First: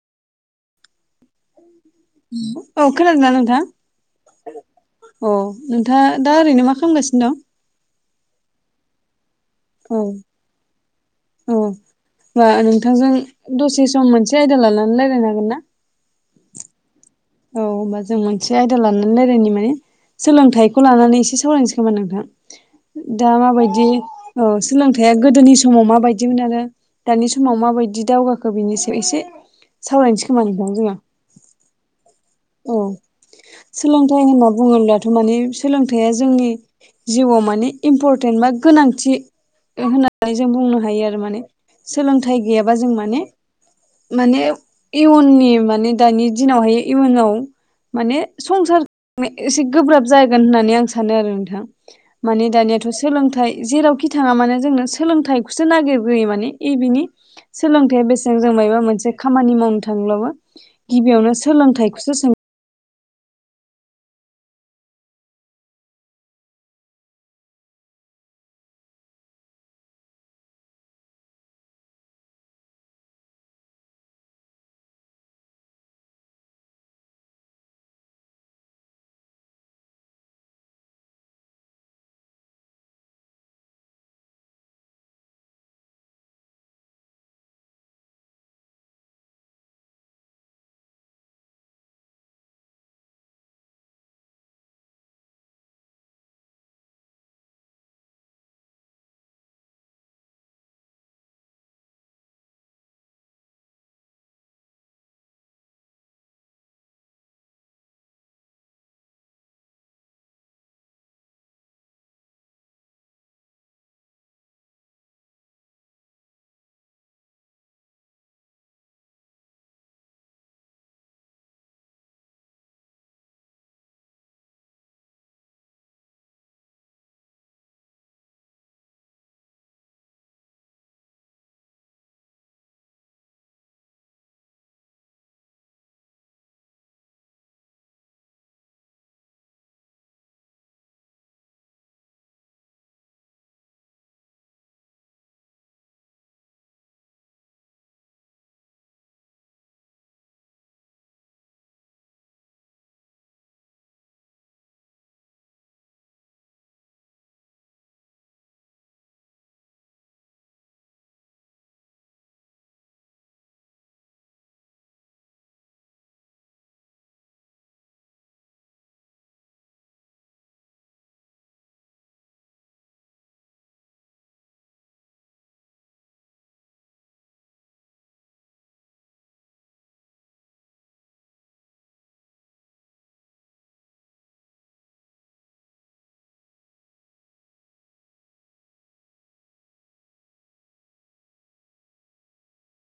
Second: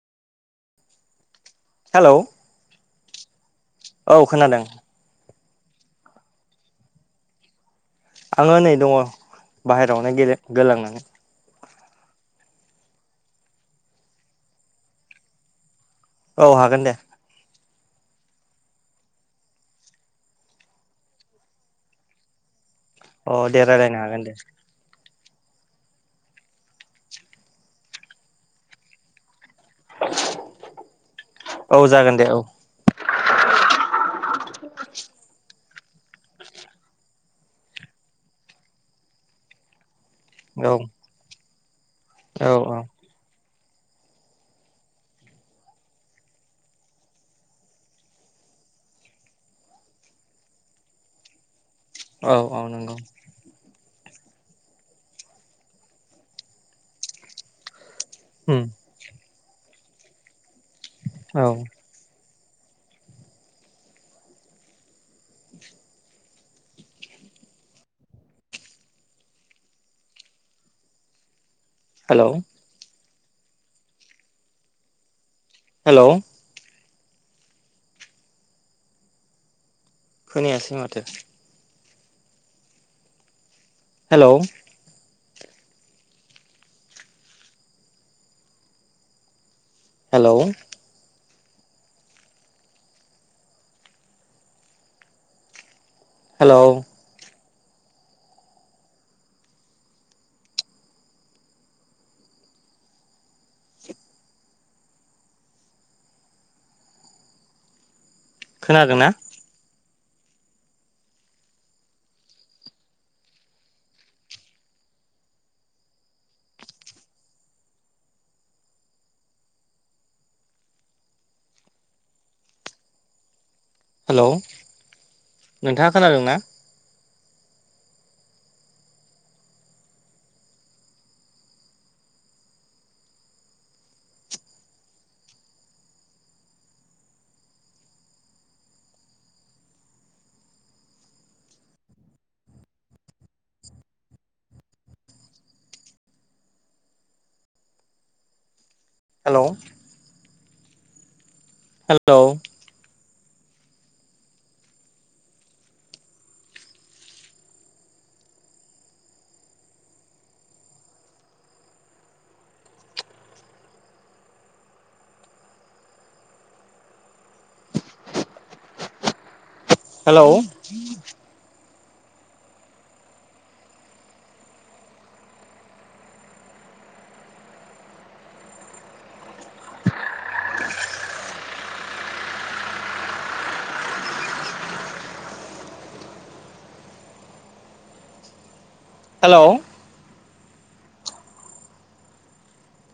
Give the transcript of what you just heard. हेल'। अ खोनादों ना नोंथा? औ खोनादों। अ नोंथाङा दा ओरैनो मा खालामगासिनो दं? आंङो नै दङ बाहेरायावनो गेले- गोलांनानै। अ होमबा नोंथांजों दसे सम मोनसे आयदा लानानै रायज्लायनो हागोन ना? औ हागोन दे। औ होमबा जों मोनसे आयदा लानानै रायलायनायनि माने सोलोंथाइखौ लानानै एसे सावरायनोसै खोमा नोंथां। औ दा दे माबायदि रायलायनो हागोन दे औ सोलोंथाया गोदोनि समाव माबायदिमोन आरो दानि समाव माबायदि दावगाखो बेनि सायाव एसे सावरायनोसै खोमा नोंथां जोंङो। औ जागोन दे औ। औ सोलोंथाइ होनना बुङोब्लाथ' माने सोलोंथाइया जोंनि जिउआव मानिे इम्परटेन्ट बा गोनांथि होन नानै जों औ बुंनो हायो आरो माने सोलोंथाइ औ गैयाबा जों माने माने इयुननि माने दानि दिनावहाय इयुनाव माने संसार एसे गोब्राब जागोन होननानै आं सानो आरो नोंथां। औ औ माने औ दानियाथ' नंगौ सोलोंथाइ जेरावखि बिथाङा माने जोंनो सोलोंथाइखौसो नागिरग्रोयो माने इबिनि सोलोंथाया बेसे जों उम माइबा मोनसे खामानि मावनो थांब्लाबो गिबियावनो औ सोलोंथायखौसो सों हेलौ। हेल'। खोनायासै माथो। हेलौ। हेल'। हेल'। [unintelligible] खोनादों ना? हेलौ नोंथाङा खोनादोंना? हेल'। हेल'। हेल'। हेल'।